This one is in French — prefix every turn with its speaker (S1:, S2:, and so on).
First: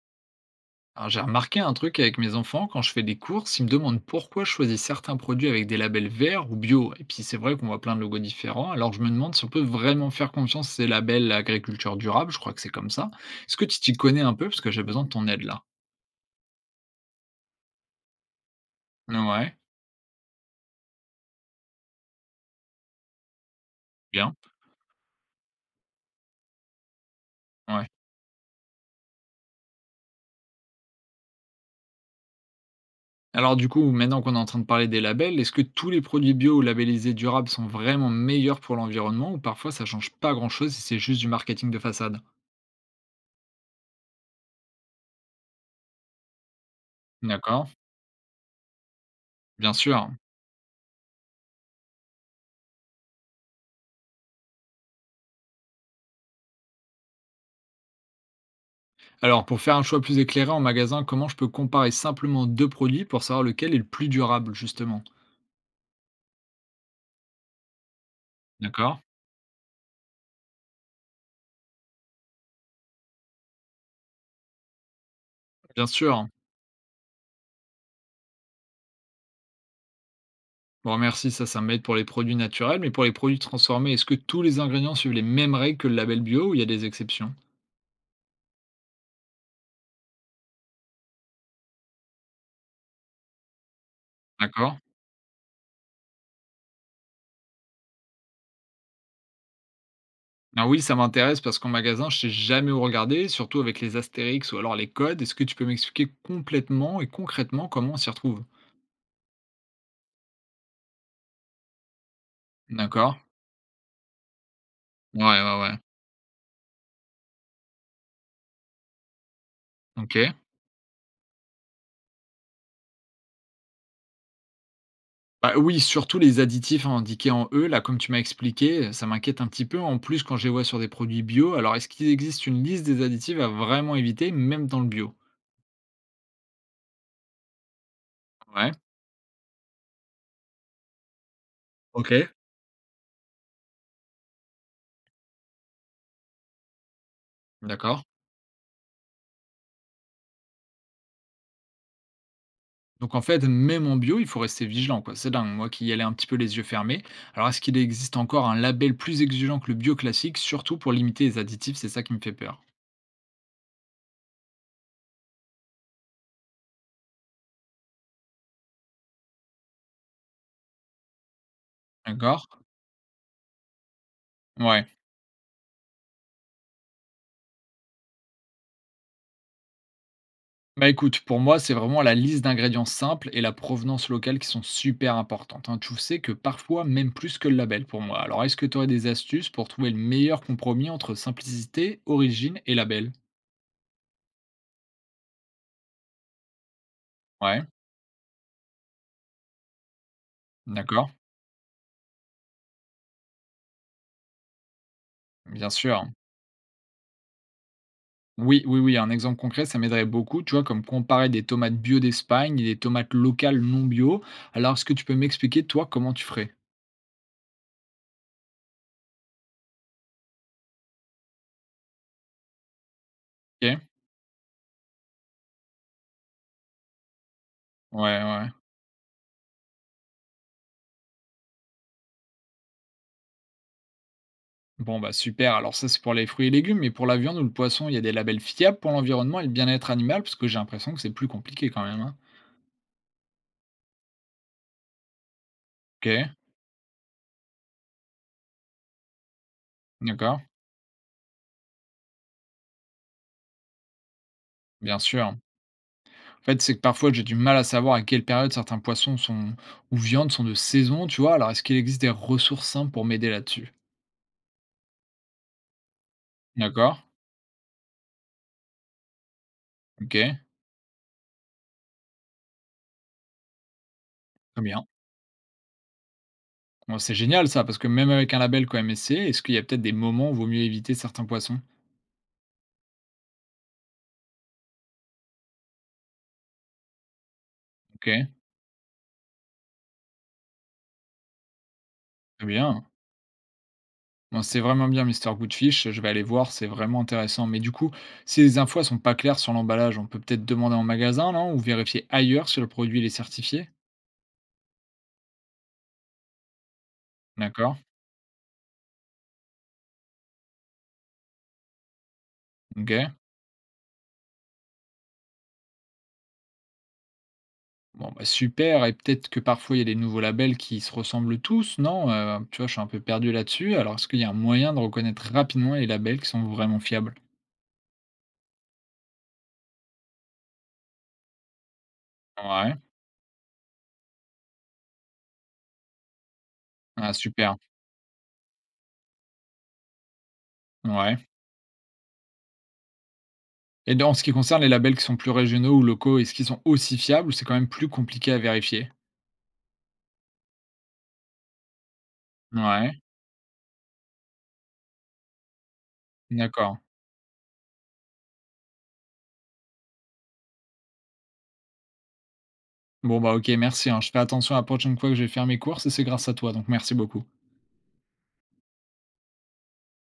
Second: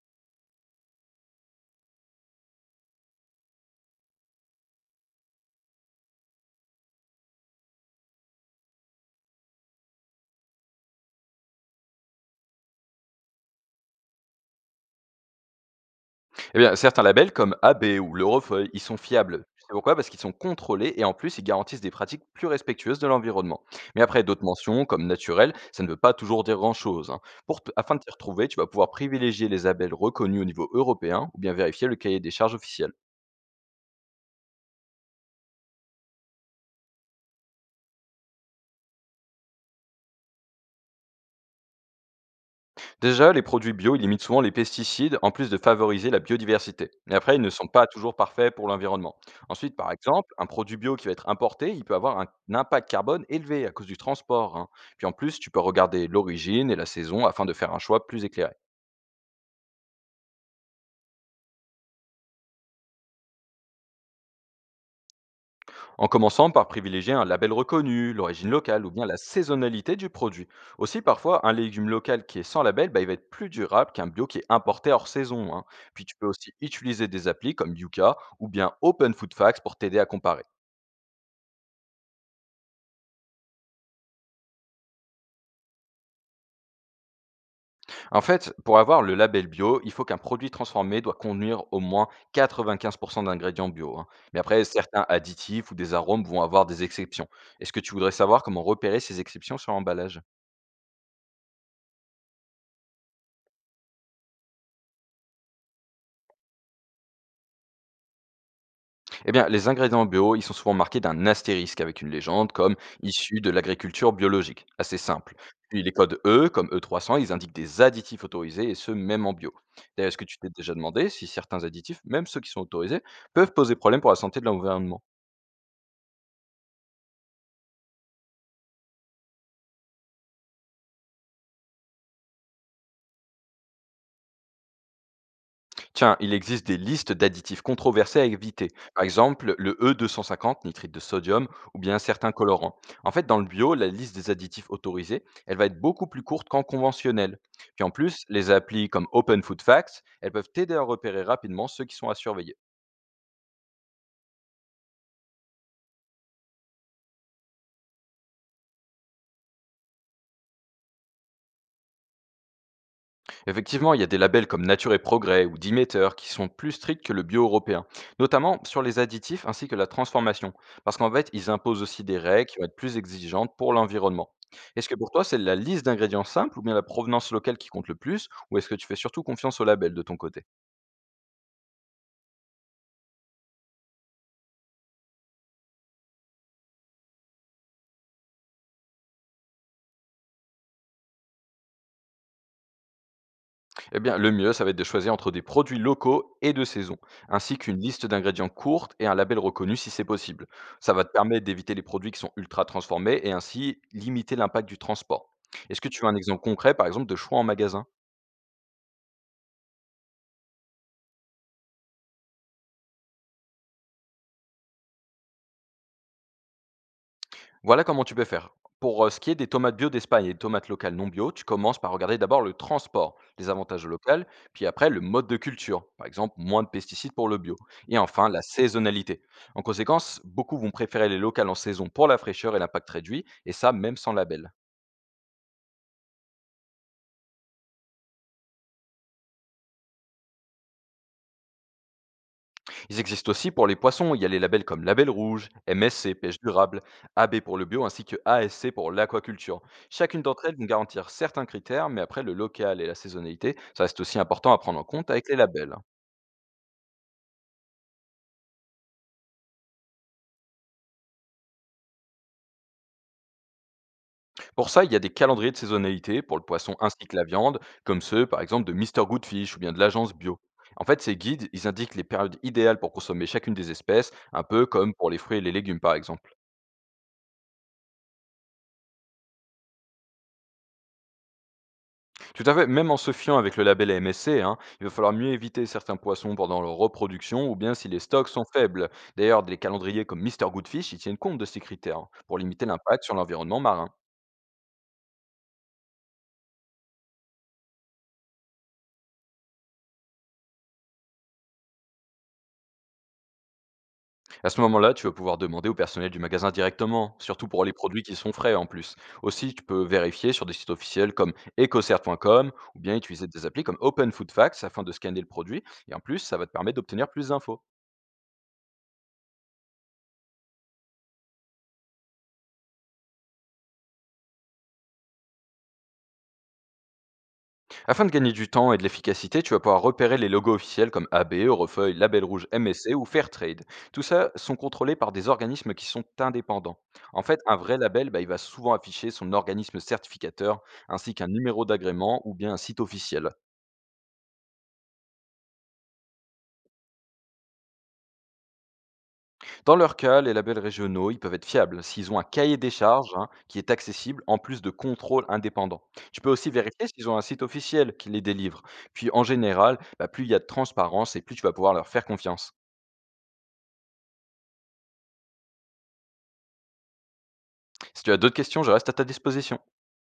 S1: Alors, j'ai remarqué un truc avec mes enfants, quand je fais des courses, ils me demandent pourquoi je choisis certains produits avec des labels verts ou bio. Et puis c'est vrai qu'on voit plein de logos différents, alors je me demande si on peut vraiment faire confiance à ces labels agriculture durable, je crois que c'est comme ça. Est-ce que tu t'y connais un peu? Parce que j'ai besoin de ton aide là.
S2: Eh bien, certains labels comme AB ou l'Eurofeuille, ils sont fiables.
S1: Ouais,
S2: Tu sais pourquoi? Parce qu'ils sont contrôlés et en plus, ils garantissent des pratiques plus respectueuses de l'environnement. Mais après,
S1: bien,
S2: d'autres mentions comme naturel, ça ne veut pas toujours dire grand-chose, hein.
S1: ouais.
S2: Afin de t'y retrouver, tu vas pouvoir privilégier les labels reconnus au niveau européen ou bien vérifier le cahier des charges officiel.
S1: Alors du coup, maintenant qu'on est en train de parler des labels, est-ce que tous les produits bio ou labellisés durables sont vraiment meilleurs pour l'environnement ou parfois ça change pas grand-chose si c'est juste du marketing de façade?
S2: Déjà, les produits bio, ils limitent souvent les pesticides en plus de favoriser la biodiversité. Et après, ils ne sont
S1: D'accord,
S2: pas toujours parfaits pour l'environnement.
S1: bien
S2: Ensuite, par
S1: sûr.
S2: exemple, un produit bio qui va être importé, il peut avoir un impact carbone élevé à cause du transport, hein. Puis en plus, tu peux regarder l'origine et la saison afin de faire un choix plus éclairé.
S1: Alors, pour faire un choix plus éclairé en magasin, comment je peux comparer simplement deux produits pour savoir lequel est le plus durable, justement?
S2: En commençant par privilégier un label reconnu, l'origine locale ou
S1: D'accord?
S2: bien la saisonnalité du produit. Aussi, parfois, un légume local qui est sans label, bah, il va être plus durable qu'un bio qui est importé hors saison, hein.
S1: Bien
S2: Puis tu
S1: sûr.
S2: peux aussi utiliser des applis comme Yuka ou bien Open Food Facts pour t'aider à comparer.
S1: Bon, merci, ça m'aide pour les produits naturels, mais pour les produits transformés, est-ce que tous les ingrédients suivent les mêmes règles que le label bio ou il y a des exceptions?
S2: En fait, pour avoir le label bio, il faut qu'un produit transformé doit contenir au moins 95% d'ingrédients bio, hein. Mais après,
S1: D'accord?
S2: certains additifs ou des arômes vont avoir des exceptions. Est-ce que tu voudrais savoir comment repérer ces exceptions sur l'emballage?
S1: Ah oui, ça m'intéresse parce qu'en magasin, je sais jamais où regarder, surtout avec les astérix ou alors les codes. Est-ce que tu peux m'expliquer complètement et concrètement comment on s'y retrouve?
S2: Eh bien, les ingrédients bio, ils sont souvent marqués d'un astérisque avec une légende comme
S1: D'accord?
S2: issu de l'agriculture biologique. Assez
S1: Ouais,
S2: simple.
S1: ouais, ouais.
S2: Puis les codes E, comme E300, ils indiquent des additifs autorisés et ce, même en bio. D'ailleurs,
S1: Ok.
S2: est-ce que tu t'es déjà demandé si certains additifs, même ceux qui sont autorisés, peuvent poser problème pour la santé de l'environnement?
S1: Bah, oui, surtout les additifs indiqués en E, là, comme tu m'as expliqué, ça m'inquiète un petit peu. En plus, quand je les vois sur des produits bio, alors est-ce qu'il existe une liste des additifs à vraiment éviter, même dans le bio?
S2: Tiens, il existe des listes d'additifs controversés à éviter.
S1: Ouais.
S2: Par exemple, le E250, nitrite de sodium, ou bien
S1: OK.
S2: certains colorants. En fait, dans le bio, la liste des additifs autorisés, elle va être beaucoup plus courte qu'en conventionnel. Puis en
S1: D'accord.
S2: plus, les applis comme Open Food Facts, elles peuvent t'aider à repérer rapidement ceux qui sont à surveiller.
S1: Donc en fait, même en bio, il faut rester vigilant, quoi. C'est dingue, moi qui y allais un petit peu les yeux fermés. Alors est-ce qu'il existe encore un label plus exigeant que le bio classique, surtout pour limiter les additifs? C'est ça qui me fait peur.
S2: Effectivement, il y a des labels comme Nature et Progrès ou Demeter qui sont plus stricts que le bio européen, notamment sur les additifs ainsi que la transformation, parce qu'en fait, ils imposent aussi des règles qui
S1: D'accord?
S2: vont être plus exigeantes pour l'environnement.
S1: Ouais.
S2: Est-ce que pour toi, c'est la liste d'ingrédients simples ou bien la provenance locale qui compte le plus, ou est-ce que tu fais surtout confiance aux labels de ton côté?
S1: Bah, écoute, pour moi, c'est vraiment la liste d'ingrédients simples et la provenance locale qui sont super importantes, hein. Tu sais que parfois, même plus que le label pour moi. Alors, est-ce que tu aurais des astuces pour trouver le meilleur compromis entre simplicité, origine et label?
S2: Eh bien, le mieux, ça va être de choisir entre des produits locaux et de saison, ainsi
S1: Ouais,
S2: qu'une liste d'ingrédients courte et un label reconnu si c'est possible. Ça va
S1: d'accord,
S2: te permettre d'éviter les produits qui sont ultra transformés et ainsi limiter l'impact du transport.
S1: bien
S2: Est-ce que tu
S1: sûr.
S2: veux un exemple concret, par exemple, de choix en magasin?
S1: Oui, oui, oui, un exemple concret, ça m'aiderait beaucoup, tu vois, comme comparer des tomates bio d'Espagne et des tomates locales non bio. Alors, est-ce que tu peux m'expliquer, toi, comment tu ferais?
S2: Voilà comment tu peux faire. Pour, ce qui est des tomates bio d'Espagne et des tomates locales non bio, tu commences par regarder d'abord le transport, les
S1: Ok,
S2: avantages locaux, puis après le mode de culture, par exemple moins de pesticides pour le bio, et
S1: ouais,
S2: enfin la
S1: ouais.
S2: saisonnalité. En conséquence, beaucoup vont préférer les locales en saison pour la fraîcheur et l'impact réduit, et ça même sans label.
S1: Bon, bah super. Alors ça, c'est pour les fruits et légumes, mais pour la viande ou le poisson, il y a des labels fiables pour l'environnement et le bien-être animal, parce que j'ai l'impression que c'est plus compliqué quand même, hein.
S2: Ils existent aussi pour les poissons, il y a les labels comme Label Rouge, MSC,
S1: Ok,
S2: Pêche Durable, AB pour le bio, ainsi que ASC pour l'aquaculture. Chacune
S1: d'accord,
S2: d'entre elles vont garantir certains critères, mais après le local et la saisonnalité, ça reste aussi important à prendre en
S1: bien
S2: compte avec
S1: sûr.
S2: les labels.
S1: En fait, c'est que parfois j'ai du mal à savoir à quelle période certains poissons sont ou viandes sont de saison, tu vois. Alors est-ce qu'il existe des ressources simples pour m'aider là-dessus?
S2: Pour ça, il y a des calendriers de saisonnalité pour le poisson
S1: D'accord,
S2: ainsi que la viande, comme ceux par exemple de Mr Goodfish ou bien de
S1: ok,
S2: l'agence bio. En fait, ces guides, ils indiquent les périodes idéales pour consommer chacune des espèces, un
S1: très
S2: peu
S1: bien.
S2: comme pour les fruits et les légumes par exemple.
S1: Bon, c'est génial ça, parce que même avec un label comme MSC, est-ce qu'il y a peut-être des moments où il vaut mieux éviter certains poissons?
S2: Tout à fait, même en se fiant avec le label MSC, hein, il va falloir mieux éviter certains poissons pendant leur reproduction ou bien si les
S1: Ok,
S2: stocks sont faibles. D'ailleurs, des calendriers comme Mr Goodfish, ils tiennent compte de ces critères, hein, pour
S1: très
S2: limiter
S1: bien.
S2: l'impact sur l'environnement marin.
S1: Non, c'est vraiment bien Mr Goodfish, je vais aller voir, c'est vraiment intéressant. Mais du coup, si les infos elles sont pas claires sur l'emballage, on peut peut-être demander en magasin, non? Ou vérifier ailleurs si le produit il est certifié?
S2: À ce moment-là, tu vas pouvoir demander au personnel du magasin directement, surtout pour les
S1: D'accord,
S2: produits qui sont frais en plus. Aussi, tu peux vérifier sur des sites officiels comme ecocert.com ou bien
S1: OK.
S2: utiliser des applis comme Open Food Facts afin de scanner le produit. Et en plus, ça va te permettre d'obtenir plus d'infos.
S1: Bon, bah, super, et peut-être que parfois il y a des nouveaux labels qui se ressemblent tous, non? Tu vois, je suis un peu perdu là-dessus. Alors est-ce qu'il y a un moyen de reconnaître rapidement les labels qui sont vraiment fiables?
S2: Afin de gagner du temps et de l'efficacité, tu vas pouvoir repérer les logos officiels comme AB, Eurofeuille, Label Rouge,
S1: Ouais.
S2: MSC ou Fairtrade. Tout ça sont contrôlés par des organismes qui sont indépendants.
S1: Ah
S2: En fait,
S1: super,
S2: un vrai label, bah, il va souvent afficher son organisme certificateur ainsi
S1: ouais.
S2: qu'un numéro d'agrément ou bien un site officiel.
S1: Et dans en ce qui concerne les labels qui sont plus régionaux ou locaux, est-ce qu'ils sont aussi fiables ou c'est quand même plus compliqué à vérifier?
S2: Dans leur cas, les labels régionaux, ils peuvent être fiables s'ils ont un cahier des
S1: Ouais,
S2: charges, hein, qui est accessible en plus de contrôles indépendants. Tu peux aussi
S1: d'accord.
S2: vérifier s'ils ont un site officiel qui les délivre. Puis en général, bah, plus il y a de transparence et plus tu vas pouvoir leur faire confiance.
S1: Bon, bah, OK, merci, hein. Je fais attention à la prochaine fois que je vais faire mes courses et c'est grâce à toi, donc merci beaucoup.
S2: Si tu as d'autres questions, je reste à ta disposition.